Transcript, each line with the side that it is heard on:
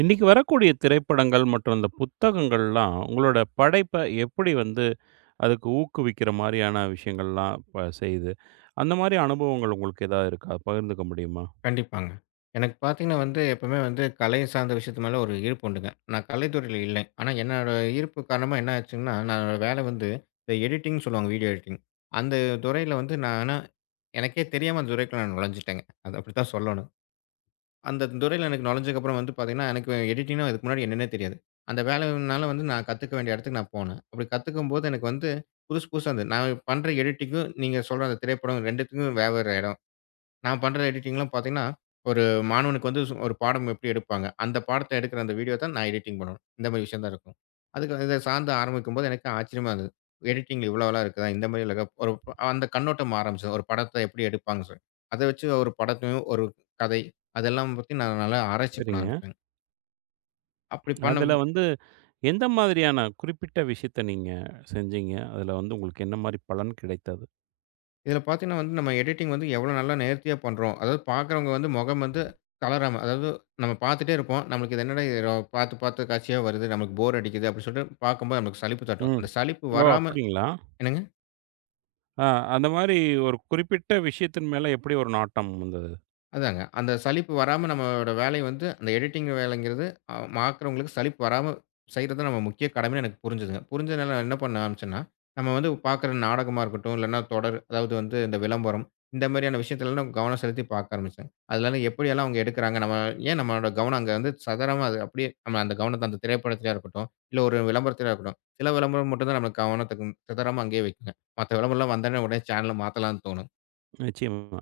right: இன்னைக்கு வரக்கூடிய திரைப்படங்கள் மற்றும் இந்த புத்தகங்கள்லாம் உங்களோட படைப்பை எப்படி வந்து அதுக்கு ஊக்குவிக்கிற மாதிரியான விஷயங்கள்லாம் செய்யுது. அந்த மாதிரி அனுபவங்கள் உங்களுக்கு ஏதாவது இருக்கா, பகிர்ந்துக்க முடியுமா?
left: கண்டிப்பாங்க. எனக்கு பார்த்தீங்கன்னா வந்து, எப்பவுமே வந்து கலை சார்ந்த விஷயத்து மேல ஒரு ஈர்ப்பு உண்டுங்க. நான் கலைத்துறையில இல்லை. ஆனா என்னோட ஈர்ப்பு காரணமா என்ன ஆச்சுங்கன்னா, நான் என்னோட வேலை வந்து இந்த எடிட்டிங்ன்னு சொல்லுவாங்க. Video editing. அந்த துறையில வந்து நான் ஆனா எனக்கே தெரியாம அந்த துறைக்குள்ள நான் நுழைஞ்சுட்டேங்க. அது அப்படித்தான் சொல்லணும். அந்த துறையில எனக்கு நுழைஞ்சதுக்கப்புறம் வந்து பார்த்தீங்கன்னா, எனக்கு எடிட்டிங்ன்னா இதுக்கு முன்னாடி என்னன்னே தெரியாது. அந்த வேலையினால வந்து நான் கத்துக்க வேண்டிய இடத்துக்கு நான் போனேன். அப்படி கத்துக்கும்போது எனக்கு வந்து புதுசு புதுசா இருந்தது. நான் பண்ற எடிட்டிங்கும், நீங்க சொல்ற அந்த திரைப்படம் 2த்துக்கும் வேற வேற இடம். நான் பண்ற எடிட்டிங்லாம் பார்த்தீங்கன்னா, ஒரு மாணவனுக்கு வந்து ஒரு பாடம் எப்படி எடுப்பாங்க, அந்த பாடத்த எடுக்கிற அந்த வீடியோ தான் நான் எடிட்டிங் பண்ணணும். இந்த மாரி விஷயம் தான் இருக்கும். அதுக்கு இத சார்ந்து ஆரம்பிக்கும்போது எனக்கு ஆச்சரியமா இருந்தது. எடிட்டிங்ல இவ்வளோலாம் இருக்குதா? இந்த மாரி இல்ல ஒரு அந்த கண்ணோட்டம் ஆரம்பிச்சது. ஒரு படத்த எப்படி எடுப்பாங்கன்னு சொல்லி. அத வச்சு ஒரு படத்தையும், ஒரு கதை அதெல்லாம் பத்தி நான் நல்லா ஆராய்ச்சி பண்ண
right: சரிங்க.
left: ஆரம்பிச்சேங்க. அப்படி பண்ண
right: அதில் வந்து எந்த மாதிரியான குறிப்பிட்ட விஷயத்தை நீங்கள் செஞ்சீங்க, அதில் வந்து உங்களுக்கு என்ன மாதிரி பலன் கிடைத்தது?
left: இதில பார்த்தீங்கன்னா வந்து, நம்ம எடிட்டிங் வந்து எவ்வளோ நல்லா நேர்த்தியா பண்றோம். அதாவது பார்க்குறவங்க வந்து முகம் வந்து கலராம, அதாவது நம்ம பார்த்துட்டே இருப்போம். நம்மளுக்கு இது என்னடா இது பார்த்து பார்த்து காட்சியா வருது. நமக்கு போர் அடிக்குது அப்படின்னு சொல்லிட்டு பார்க்கும்போது நமக்கு சலிப்பு தட்டும்.
right: ம்.
left: அந்த சலிப்பு
right: ஓ,
left: வராம
right: அப்படிங்களா?
left: என்னங்க?
right: ஆ. அந்த மாதிரி ஒரு குறிப்பிட்ட விஷயத்தின் மேலே எப்படி ஒரு நாட்டம் வந்தது?
left: அதாங்க. அந்த சலிப்பு வராம நம்மளோட வேலை வந்து அந்த எடிட்டிங் வேலைங்கிறது பார்க்குறவங்களுக்கு சலிப்பு வராம செய்றது நம்ம முக்கிய கடமைன்னு எனக்கு புரிஞ்சுதுங்க. புரிஞ்சதுனால நான் என்ன பண்ண ஆரம்பிச்சேன்னா, நம்ம வந்து பார்க்குற நாடகமா இருக்கட்டும், இல்லன்னா தொடர் அதாவது வந்து இந்த விளம்பரம், இந்த மாரியான விஷயத்துலலாம் நான் கவனம் செலுத்தி பார்க்க ஆரம்பிச்சேன். அதுலலாம் எப்படியெல்லாம் அவங்க எடுக்குறாங்க, நம்ம ஏன் நம்மளோட கவனம் அங்க வந்து சதறமா அது அப்படியே நம்ம அந்த கவனத்த அந்த திரைப்படத்திலயா இருக்கட்டும், இல்ல ஒரு விளம்பரத்திலயா இருக்கட்டும், சில விளம்பரம் மட்டும் தான் நம்ம கவனத்துக்கு சிதறாம அங்கேயே வைக்குங்க. மத்த விளம்பரம்லாம் வந்தோனே உடனே சேனல மாத்தலாம்ன்னு தோணும்.
right: நிச்சயமா.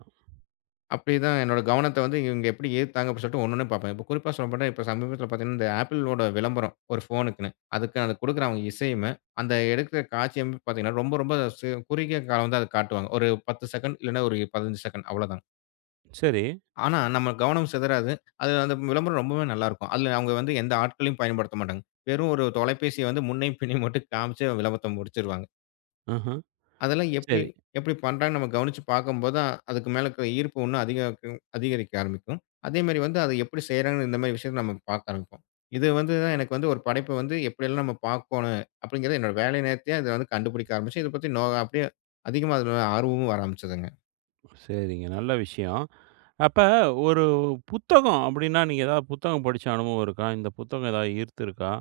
left: அப்படிதான் என்னோட கவனத்த வந்து இவங்க எப்படி ஈர்த்தாங்க அப்படின்னு சொல்லிட்டு ஒண்ணொண்ணும் பார்ப்பேன். இப்போ குறிப்பா சொல்லப்போனா, இப்போ சமீபத்தில பார்த்தீங்கன்னா, இந்த Appleவோட விளம்பரம் ஒரு ஃபோனுக்குன்னு. அதுக்கு அது குடுக்குற அவங்க இசையுமே, அந்த எடுக்கிற காட்சி அமைப்பு பார்த்தீங்கன்னா, ரொம்ப ரொம்ப குறுகிய காலம் வந்து அத காட்டுவாங்க. ஒரு 10 செகண்ட் இல்லன்னா ஒரு 15 செகண்ட் அவ்வளோதான்.
right: சரி.
left: ஆனா, நம்ம கவனம் சிதறாது. அது அந்த விளம்பரம் ரொம்பவே நல்லாயிருக்கும். அதுல அவங்க வந்து எந்த ஆட்களையும் பயன்படுத்த மாட்டாங்க. வெறும் ஒரு தொலைபேசிய வந்து முன்னையும் பின்னையும் மட்டும் காமிச்சு விளம்பரத்த முடிச்சுருவாங்க.
right: ஆஹா.
left: அதெல்லாம் எப்படி
right: சரி.
left: எப்படி பண்றாங்கன்னு நம்ம கவனிச்சு பார்க்கும்போது தான், அதுக்கு மேல இருக்கிற ஈர்ப்பு இன்னும் அதிகரிக்கும் அதிகரிக்க ஆரம்பிக்கும். அதேமாரி வந்து அத எப்படி செய்றாங்கன்னு இந்த மாரி விஷயத்த நம்ம பார்க்க ஆரம்பிப்போம். இது வந்து தான் எனக்கு வந்து ஒரு படைப்ப வந்து எப்படியெல்லாம் நம்ம பார்க்கோணும் அப்படிங்கிறது என்னோட வேலை நேரத்தையே அத வந்து கண்டுபிடிக்க ஆரம்பிச்சு, இத பத்தி அப்படியே அதிகமா அதில ஆர்வமும் வர ஆரம்பிச்சதுங்க.
right: சரிங்க, நல்ல விஷயம். அப்ப ஒரு புத்தகம் அப்படின்னா, நீங்க ஏதாவது புத்தகம் படிச்ச அனுபவம் இருக்கா? இந்த புத்தகம் ஏதாவது ஈர்த்திருக்கா?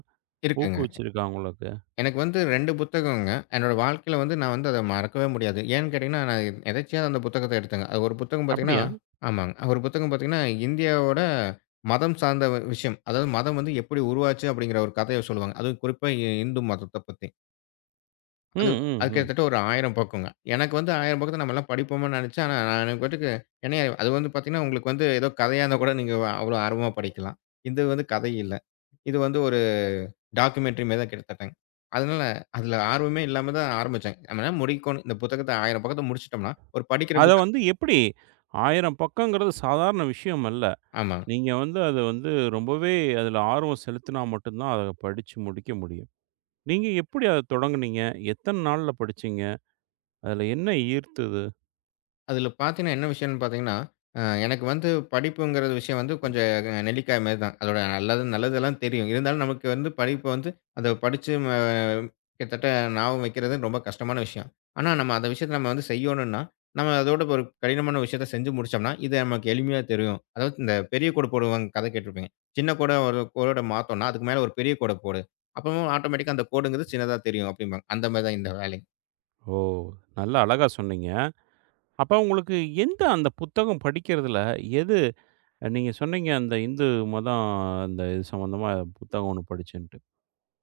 left: இருக்குங்க.
right: ஊக்குவிச்சிருக்கா உங்களுக்கு?
left: எனக்கு வந்து 2 புத்தகங்க. என்னோட வாழ்க்கையில வந்து நான் வந்து அத மறக்கவே முடியாது. ஏன்னு கேட்டீங்கன்னா, நான் எதேர்ச்சையா அந்த புத்தகத்த எடுத்தேங்க. அது ஒரு புத்தகம் பார்த்தீங்கன்னா
right: அப்படியா?
left: ஆமாங்க. ஒரு புத்தகம் பார்த்தீங்கன்னா, இந்தியாவோட மதம் சார்ந்த விஷயம். அதாவது மதம் வந்து எப்படி உருவாச்சு அப்படிங்கிற ஒரு கதைய சொல்லுவாங்க. அதுவும் குறிப்பா இந்து மதத்த பத்தி.
right: ம்,
left: அது அது
right: ம், ம்.
left: கிட்டத்தட்ட ஒரு 1000 பக்கங்க. எனக்கு வந்து 1000 பக்கத்த நம்மலாம் படிப்போம்ன்னு நெனச்சேன். ஆனா நான் எனக்கு பாட்டுக்கு ஏன்னா அது வந்து பார்த்தீங்கன்னா, உங்களுக்கு வந்து ஏதோ கதையா இருந்தா கூட நீங்க அவ்வளோ ஆர்வமா படிக்கலாம். இது வந்து கதை இல்ல. இது வந்து ஒரு டாக்குமென்ட்ரி மாரி தான் கிட்டத்தட்டங்க. அதனால அதுல ஆர்வமே இல்லாம தான் ஆரம்பிச்சேன். நம்ம என்ன முடிக்கணும். இந்த புத்தகத்த 1000 பக்கத்த முடிச்சுட்டோம்னா, ஒரு படிக்கிற
right: அத
left: புத்தகம்
right: வந்து எப்படி, 1000 பக்கங்கிறது சாதாரண விஷயம் அல்ல.
left: ஆமா.
right: நீங்க வந்து அத வந்து ரொம்பவே அதுல ஆர்வம் செலுத்தினா மட்டும் தான் அத படிச்சு முடிக்க முடியும். நீங்க எப்படி அத தொடங்குனீங்க? எத்தன நாள்ல படிச்சீங்க? அதுல என்ன ஈர்த்தது?
left: அதில பார்த்தீங்கன்னா, என்ன விஷயம்னு பார்த்தீங்கன்னா, எனக்கு வந்து படிப்புங்கிறது விஷயம் வந்து கொஞ்சம் நெல்லிக்காய் மாரி தான். அதோட நல்லது நல்லதெல்லாம் தெரியும். இருந்தாலும் நமக்கு வந்து படிப்பு வந்து அத படிச்சு கிட்டத்தட்ட ஞாபகம் வைக்கிறது ரொம்ப கஷ்டமான விஷயம். ஆனா, நம்ம அந்த விஷயத்த நம்ம வந்து செய்யணும்னா, நம்ம அதோட ஒரு கடினமான விஷயத்த செஞ்சு முடிச்சோம்னா, இது நமக்கு எளிமையா தெரியும். அதாவது இந்த பெரிய கோடு போடுவாங்க கதை கேட்டுருப்பீங்க. சின்ன கோட ஒரு கோட மாத்தோம்னா, அதுக்கு மேல ஒரு பெரிய கோட போடு. அப்பவும் ஆட்டோமேட்டிக்கா அந்த கோடுங்கிறது சின்னதா தெரியும் அப்டிம்பாங்க. அந்த மாரி தான் இந்த வேலையும்.
right: ஓ! நல்லா அழகா சொன்னீங்க. அப்ப உங்களுக்கு எந்த அந்த புத்தகம் படிக்கிறதுல எது, நீங்க சொன்னீங்க அந்த இந்து மதம், அந்த இது சம்மந்தமா புத்தகம் ஒண்ணு படிச்சேன்ட்டு.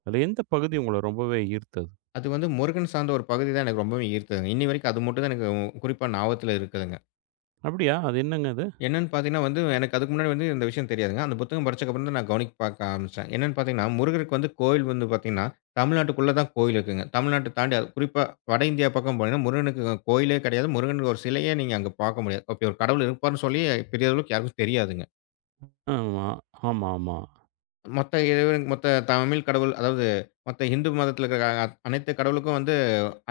right: அதுல எந்த பகுதி உங்கள ரொம்பவே ஈர்த்தது?
left: அது வந்து முருகன் சார்ந்த ஒரு பகுதி தான் எனக்கு ரொம்பவே ஈர்த்ததுங்க. இன்னி வரைக்கும் அது மட்டும் தான் எனக்கு குறிப்பா ஞாபகத்துல இருக்குதுங்க.
right: அப்படியா? அது என்னங்க அது?
left: என்னன்னு பார்த்தீங்கன்னா வந்து, எனக்கு அதுக்கு முன்னாடி வந்து இந்த விஷயம் தெரியாதுங்க. அந்த புத்தகம் படிச்சதுக்கப்புறம் தான் நான் கவனிக்க பார்க்க ஆரம்பிச்சேன். என்னன்னு பார்த்தீங்கன்னா, முருகருக்கு வந்து கோயில் வந்து பார்த்தீங்கன்னா, தமிழ்நாட்டுக்குள்ள தான் கோயில் இருக்குங்க. தமிழ்நாட்ட தாண்டி அது குறிப்பா வட இந்தியா பக்கம் போனீங்கன்னா, முருகனுக்கு கோயிலே கிடையாது. முருகனுக்கு ஒரு சிலையே நீங்க அங்க பார்க்க முடியாது. அப்படி ஒரு கடவுள் இருப்பார்ன்னு சொல்லி பெரிய அளவுக்கு யாருக்கும் தெரியாதுங்க.
right: ஆமா, ஆமா, ஆமா,
left: மொத்த இறைவனுக்கு மொத்த தமிழ் கடவுள் அதாவது மொத்த இந்து மதத்துல இருக்கிற அனைத்து கடவுளுக்கும் வந்து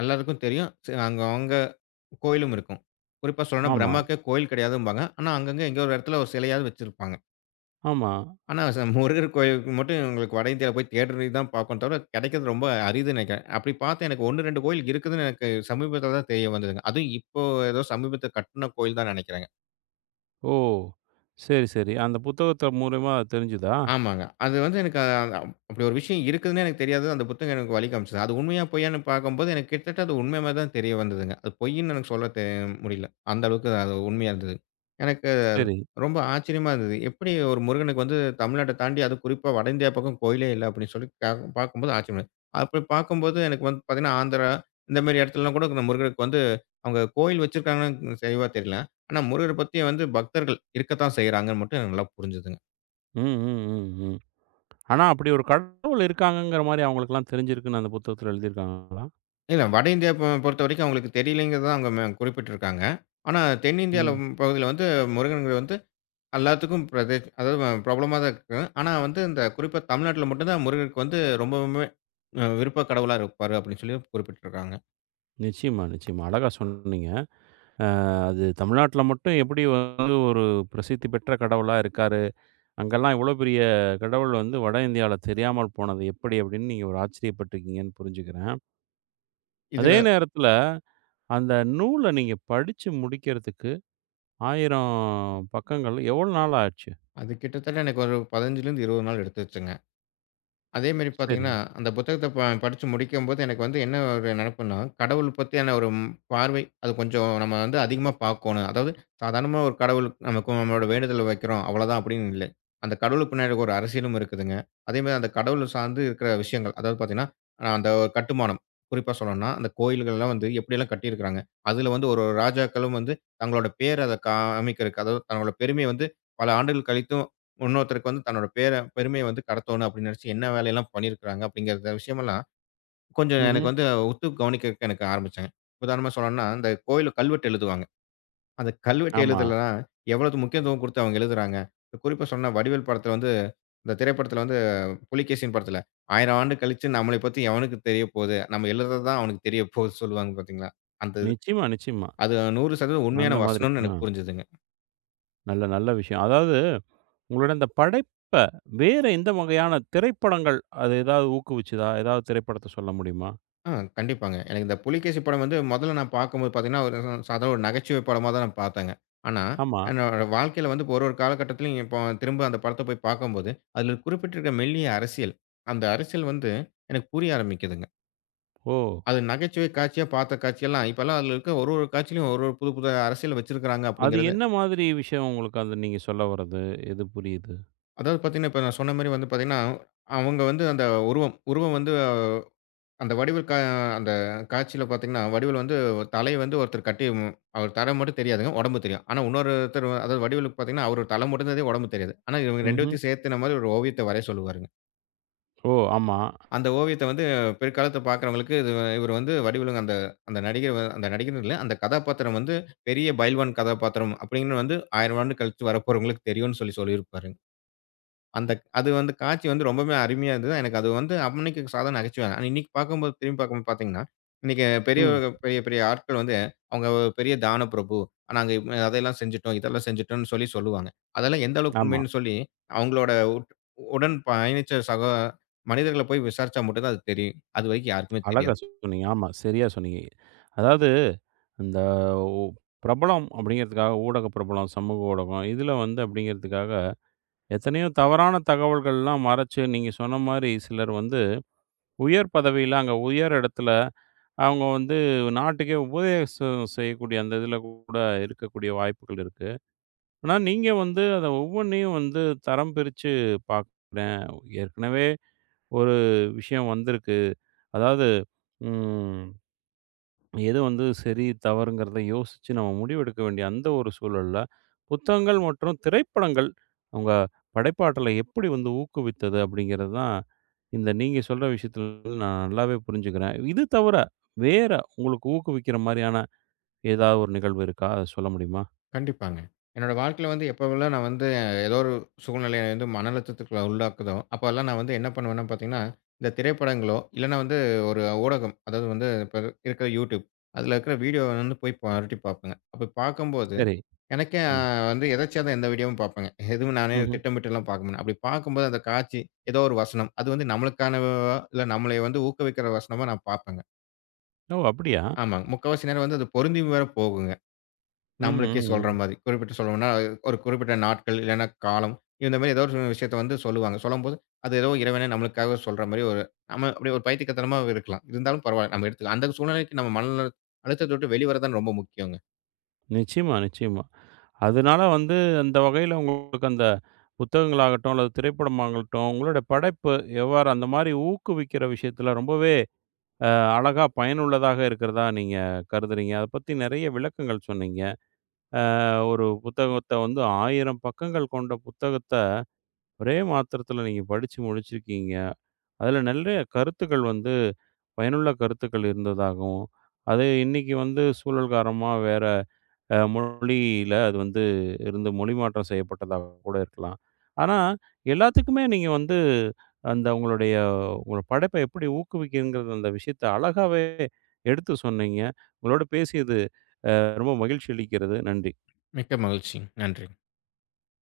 left: எல்லாருக்கும் தெரியும். அங்க அங்க கோயிலும் இருக்கும். குறிப்பா சொல்லணும்னா
right: ஆமா,
left: பிரம்மாவுக்கே கோயில் கிடையாதும்பாங்க. ஆனா, அங்கங்க எங்கேயோ ஒரு இடத்துல ஒரு சிலையாவது வச்சிருப்பாங்க.
right: ஆமா.
left: ஆனா, முருகர் கோயிலுக்கு மட்டும் உங்களுக்கு வட இந்தியால போய் தேடி தான் பார்க்கணும் தவிர, கிடைக்கிறது ரொம்ப அரிதுன்னு நினைக்கிறேன். அப்படி பார்த்து எனக்கு 1, 2 கோயில் இருக்குதுன்னு எனக்கு சமீபத்தில தான் தெரிய வந்ததுங்க. அதுவும் இப்போ ஏதோ சமீபத்தில கட்டுன கோயில் தான் நினைக்கிறேங்க.
right: ஓ! சரி, சரி. அந்த புத்தகத்த மூலியமா தெரிஞ்சுதா?
left: ஆமாங்க. அது வந்து எனக்கு அ அ- அப்படி ஒரு விஷயம் இருக்குதுன்னே எனக்கு தெரியாது. அந்த புத்தகம் எனக்கு வழி காமிச்சது. அது உண்மையா, பொய்யான்னு பார்க்கும்போது எனக்கு கிட்டத்தட்ட அது உண்மை மாரி தான் தெரிய வந்ததுங்க. அது பொய்ன்னு எனக்கு சொல்ல முடியல. அந்த அளவுக்கு அது உண்மையா இருந்தது. எனக்கு அது
right: சரி.
left: ரொம்ப ஆச்சரியமா இருந்தது. எப்படி ஒரு முருகனுக்கு வந்து தமிழ்நாட்ட தாண்டி அதுவும் குறிப்பா வட இந்தியா பக்கம் கோயிலே இல்ல அப்படின்னு சொல்லி பார்க்கும்போது ஆச்சரியமா அப்படி பார்க்கும்போது எனக்கு வந்து பார்த்தீங்கன்னா, ஆந்திரா இந்த மாரி இடத்துலலாம் கூட இந்த முருகருக்கு வந்து அவங்க கோயில் வச்சிருக்காங்கன்னு தெளிவா தெரியல. ஆனா முருகர பத்தி வந்து பக்தர்கள் இருக்கத்தான் செய்றாங்கன்னு மட்டும் எனக்கு நல்லா புரிஞ்சதுங்க.
right: ம், ம், ம், ம். ஆனா அப்படி ஒரு கடவுள் இருக்காங்கங்கிற மாரி அவங்களுக்கெல்லாம் தெரிஞ்சிருக்குன்னு அந்த புத்தகத்துல எழுதியிருக்காங்களா?
left: இல்ல. வட இந்தியா பொறுத்தவரைக்கும் அவங்களுக்கு தெரியலைங்கிறது தான் அவங்க குறிப்பிட்டிருக்காங்க. ஆனா தென்னிந்தியால
right: ம்.
left: பகுதியில வந்து முருகனுங்கிறது வந்து எல்லாத்துக்கும் பிரதி அதாவது பிரபலமா தான் இருக்கு. ஆனா வந்து இந்த குறிப்பா தமிழ்நாட்டுல மட்டும் தான் முருகனுக்கு வந்து ரொம்பவுமே விருப்ப கடவுளா இருப்பாரு அப்படின்னு சொல்லி குறிப்பிட்டிருக்காங்க.
right: நிச்சயமா, நிச்சயமா. அழகா சொன்னீங்க. அ அது தமிழ்நாட்டுல மட்டும் எப்படி வந்து ஒரு பிரசித்தி பெற்ற கடவுளா இருக்காரு, அங்கெல்லாம் இவ்வளோ பெரிய கடவுள் வந்து வட இந்தியாவுல தெரியாமல் போனது எப்படி அப்படின்னு நீங்க ஒரு ஆச்சரியப்பட்டுருக்கீங்கன்னு புரிஞ்சுக்கிறேன். அதே
left: இதுல
right: நேரத்தில அந்த நூல நீங்க படிச்சு முடிக்கிறதுக்கு 1000 பக்கங்கள் எவ்வளோ நாள் ஆச்சு?
left: அது கிட்டத்தட்ட எனக்கு ஒரு 15லேருந்து 20 நாள் எடுத்துச்சுங்க. அதேமாரி
right: சரி.
left: பார்த்தீங்கன்னா, அந்த புத்தகத்த படிச்சு முடிக்கும்போது எனக்கு வந்து என்ன ஒரு நெனப்புன்னா, கடவுள் பத்தியான ஒரு பார்வை, அது கொஞ்சம் நம்ம வந்து அதிகமா பார்க்கோணும். அதாவது சாதாரணமா ஒரு கடவுள் நமக்கு நம்மளோட வேண்டுதல வைக்கிறோம், அவ்வளதான் அப்படின்னு இல்லை. அந்த கடவுளுக்கு பின்னாடி ஒரு அரசியலும் இருக்குதுங்க. அதேமாரி அந்த கடவுள சார்ந்து இருக்கிற விஷயங்கள், அதாவது பார்த்தீங்கன்னா, அந்த ஒரு கட்டுமானம். குறிப்பா சொல்லணும்னா, அந்த கோயில்கள்லாம் வந்து எப்படியெல்லாம் கட்டியிருக்கிறாங்க. அதுல வந்து ஒரு ஒரு ராஜாக்களும் வந்து தங்களோட பேர அத காமிக்கிறக்கு, அதாவது தங்களோட பெருமைய வந்து பல ஆண்டுகள் கழித்தும் இன்னொருத்தருக்கு வந்து தன்னோட பேர பெருமைய வந்து கடத்தணும் அப்படின்னு நினைச்சு என்ன வேலையெல்லாம் பண்ணியிருக்கிறாங்க அப்படிங்கிற விஷயமெல்லாம் கொஞ்சம்
right: ம்ஹ்ம்.
left: எனக்கு வந்து உத்து கவனிக்க எனக்கு ஆரம்பிச்சாங்க. உதாரணமா சொல்லணும்னா, இந்த கோயில்ல கல்வெட்டு எழுதுவாங்க. அந்த கல்வெட்டு
right: ஆமா.
left: எழுதுலலாம் எவ்வளவு முக்கியத்துவம் குடுத்து அவங்க எழுதுறாங்க. குறிப்பா சொன்னா வடிவேல் படத்துல வந்து இந்த திரைப்படத்துல வந்து புலிகேசின் படத்துல, "1000 ஆண்டு கழிச்சு நம்மளை பத்தி எவனுக்கு தெரிய போகுது? நம்ம எழுதுறது தான் அவனுக்கு தெரிய போகுது" சொல்லுவாங்க பார்த்தீங்களா? அந்த இது
right: நிச்சயமா, நிச்சயமா.
left: அது 100%
right: அந்த
left: உண்மையான
right: மாதிரி.
left: வசனம்னு
right: ஆ.
left: எனக்கு புரிஞ்சதுங்க.
right: நல்ல நல்ல விஷயம். அதாவது உங்களோட அந்த படைப்ப வேற எந்த வகையான திரைப்படங்கள் அது ஏதாவது ஊக்குவிச்சுதா? ஏதாவது திரைப்படத்த சொல்ல முடியுமா?
left: ஆ, கண்டிப்பாங்க. எனக்கு இந்த புலிகேசி படம் வந்து முதல்ல நான் பார்க்கும்போது பார்த்தீங்கன்னா, ஒரு சாதாரண ஒரு நகைச்சுவை படமா தான் நான் பார்த்தேங்க. ஆனா,
right: ஆமா.
left: என்னோட வாழ்க்கையில வந்து இப்போ ஒரு ஒரு காலகட்டத்திலும் இப்போ திரும்ப அந்த படத்த போய் பார்க்கும்போது, அதில குறிப்பிட்டிருக்க மெல்லிய அரசியல், அந்த அரசியல் வந்து எனக்கு புரிய ஆரம்பிக்குதுங்க.
right: ஓ!
left: அது நகைச்சுவை காட்சியா பார்த்த காட்சியெல்லாம், இப்பல்லாம் அதில இருக்க ஒரு ஒரு காட்சியிலும் ஒரு ஒரு புது புது அரசியல் வச்சிருக்கிறாங்க
right: அது
left: அப்படிங்கிறது
right: என்ன மாதிரி விஷயம் உங்களுக்கு அது நீங்க சொல்ல வர்றது? எது புரியுது?
left: அதாவது பார்த்தீங்கன்னா, இப்ப நான் சொன்ன மாரி வந்து பார்த்தீங்கன்னா, அவங்க வந்து அந்த உருவம் உருவம் வந்து அந்த வடிவேல் அந்த காட்சியில பார்த்தீங்கன்னா, வடிவேல் வந்து தலைய வந்து ஒருத்தர் கட்டி அவர் தலை மட்டும் தெரியாதுங்க. உடம்பு தெரியும். ஆனா இன்னொருத்தர் அதாவது வடிவேலுக்கு பார்த்தீங்கன்னா, அவரு தலை மட்டும் தெரியும். உடம்பு தெரியாது. ஆனா இவங்க
right: ம்ஹ்ம்.
left: 2த்தையும் சேர்த்துன மாரி ஒரு ஓவியத்த வரைய சொல்லுவாருங்க.
right: ஓ! ஆமா.
left: அந்த ஓவியத்த வந்து பிற்காலத்த பார்க்கிறவங்களுக்கு இது இவரு வந்து வடிவேலுங்க அந்த அந்த நடிகர் அந்த நடிகர்ன்னு இல்ல. அந்த கதாபாத்திரம் வந்து பெரிய பயில்வான் கதாபாத்திரம் அப்படின்னு வந்து 1000 ஆண்டு கழிச்சு வரப்போறவங்களுக்கு தெரியும்னு சொல்லி சொல்லியிருப்பாருங்க. அந்த அது வந்து காட்சி வந்து ரொம்பவே அருமையா இருந்தது. எனக்கு அது வந்து அன்னைக்கு சாதாரண நகைச்சுவை. ஆனா இன்னைக்கு பார்க்கும்போது திரும்பி பார்க்கும்போது பார்த்தீங்கன்னா, இன்னைக்கு பெரிய
right: ம்.
left: பெரிய பெரிய ஆட்கள் வந்து அவங்க ஒரு பெரிய தான பிரபு. நாங்க அதையெல்லாம் செஞ்சுட்டோம், இதெல்லாம் செஞ்சுட்டோம்னு சொல்லி சொல்லுவாங்க. அதெல்லாம் எந்த அளவுக்கு
right: ஆமா.
left: உண்மைன்னு சொல்லி அவங்களோட உடன் பயணிச்ச சக மனிதர்கள போய் விசாரிச்சா மட்டும் தான் அது தெரியும். அதுவரைக்கும் யாருக்குமே
right: அழகா
left: தெரியாது.
right: சொன்னீங்க. ஆமா, சரியா சொன்னீங்க. அதாவது இந்த ஒ பிரபலம் அப்படிங்கிறதுக்காக ஊடக பிரபலம், சமூக ஊடகம் இதில வந்து அப்படிங்கிறதுக்காக எத்தனையோ தவறான தகவல்கள்லாம் மறைச்சு, நீங்க சொன்ன மாரி சிலர் வந்து உயர் பதவியில அங்க உயர் இடத்துல அவங்க வந்து நாட்டுக்கே உபதேசம் செய்யக்கூடிய அந்த இதில கூட இருக்கக்கூடிய வாய்ப்புகள் இருக்கு. ஆனா, நீங்க வந்து அத ஒவ்வொன்னையும் வந்து தரம் பிரிச்சு பார்க்குறேன். ஏற்கனவே ஒரு விஷயம் வந்திருக்கு. அதாவது ம். எது வந்து சரி, தவறுங்கிறத யோசிச்சு நம்ம முடிவெடுக்க வேண்டிய அந்த ஒரு சூழல்ல, புத்தகங்கள் மற்றும் திரைப்படங்கள் உங்க படைப்பாற்றலை எப்படி வந்து ஊக்குவித்தது அப்படிங்கிறது தான் இந்த நீங்க சொல்ற விஷயத்துல வந்து நான் நல்லாவே புரிஞ்சுக்கிறேன். இது தவிர வேற உங்களுக்கு ஊக்குவிக்கிற மாரியான ஏதாவது ஒரு நிகழ்வு இருக்கா? அத சொல்ல முடியுமா?
left: கண்டிப்பாங்க. என்னோட வாழ்க்கையில வந்து எப்பவெல்லாம் நான் வந்து ஏதோ ஒரு சூழ்நிலை வந்து மன அழுத்தத்துக்கு உள்ளாக்குதோ, அப்போலாம் நான் வந்து என்ன பண்ணுவேன்னா பார்த்தீங்கன்னா, இந்த திரைப்படங்களோ, இல்லன்னா வந்து ஒரு ஊடகம், அதாவது வந்து இப்ப இருக்கிற YouTube அதில இருக்கிற வீடியோ வந்து போய் புரட்டி பார்ப்பேங்க. அப்படி பார்க்கும்போது,
right: சரி.
left: எனக்கே
right: ம்.
left: வந்து எதேர்ச்சியா தான் எந்த வீடியோவும் பார்ப்பேங்க. எதுவும் நானே
right: ம்ஹ்ம்.
left: திட்டமிட்டுலாம் பார்க்க மாட்டேன். அப்படி பார்க்கும்போது அந்த காட்சி, ஏதோ ஒரு வசனம், அது வந்து நம்மளுக்கானவா, இல்ல நம்மளை வந்து ஊக்குவிக்கிற வசனமா நான் பார்ப்பேங்க.
right: ஓ! அப்படியா?
left: ஆமாங்க. முக்காவாசி நேரம் வந்து அது பொருந்தி வேற போகுங்க.
right: ம், ம்,
left: நம்மளுக்கே சொல்ற
right: ம்.
left: மாரி. குறிப்பிட்டு சொல்லணும்னா, ஒரு குறிப்பிட்ட நாட்கள் இல்லன்னா காலம், இந்த மாரி ஏதோ ஒரு விஷயத்த வந்து சொல்லுவாங்க. சொல்லும்போது, அது ஏதோ இறைவனே நம்மளுக்காக சொல்ற மாரி ஒரு நம்ம அப்படியே ஒரு பைத்தியக்காரத்தனமா இருக்கலாம். இருந்தாலும் பரவால்ல. நம்ம எடுத்துக்கலாம். அந்த சூழ்நிலைக்கு நம்ம மன அழுத்தத்த விட்டு வெளிவர தான் ரொம்ப முக்கியங்க.
right: நிச்சயமா, நிச்சயமா. அதனால வந்து அந்த வகையில உங்களுக்கு அந்த புத்தகங்களாகட்டும், அல்லது திரைப்படமாகட்டும், உங்களுடைய படைப்பு எவ்வாறு அந்த மாரி ஊக்குவிக்கிற விஷயத்துல ரொம்பவே அ அழகா பயனுள்ளதாக இருக்கிறதா நீங்க கருதுறீங்க? அத பத்தி நெறைய விளக்கங்கள் சொன்னீங்க. ஒரு புத்தகத்த வந்து 1000 பக்கங்கள் கொண்ட புத்தகத்த ஒரே மாத்திரத்துல நீங்க படிச்சு முடிச்சிருக்கீங்க. அதுல நெறைய கருத்துக்கள் வந்து பயனுள்ள கருத்துக்கள் இருந்ததாகவும், அது இன்னைக்கு வந்து சூழல் காரணமா வேற மொழியில அது வந்து இருந்து மொழி மாற்றம் செய்யப்பட்டதா கூட இருக்கலாம். ஆனா, எல்லாத்துக்குமே நீங்க வந்து அந்த உங்களுடைய உங்களோட படைப்ப எப்படி ஊக்குவிக்கிறதுங்கிற அந்த விஷயத்த அழகாவே எடுத்து சொன்னீங்க. உங்களோட பேசியது ரொம்ப மகிழ்ச்சி அளிக்கிறது. நன்றி.
left: மிக்க மகிழ்ச்சி. நன்றி.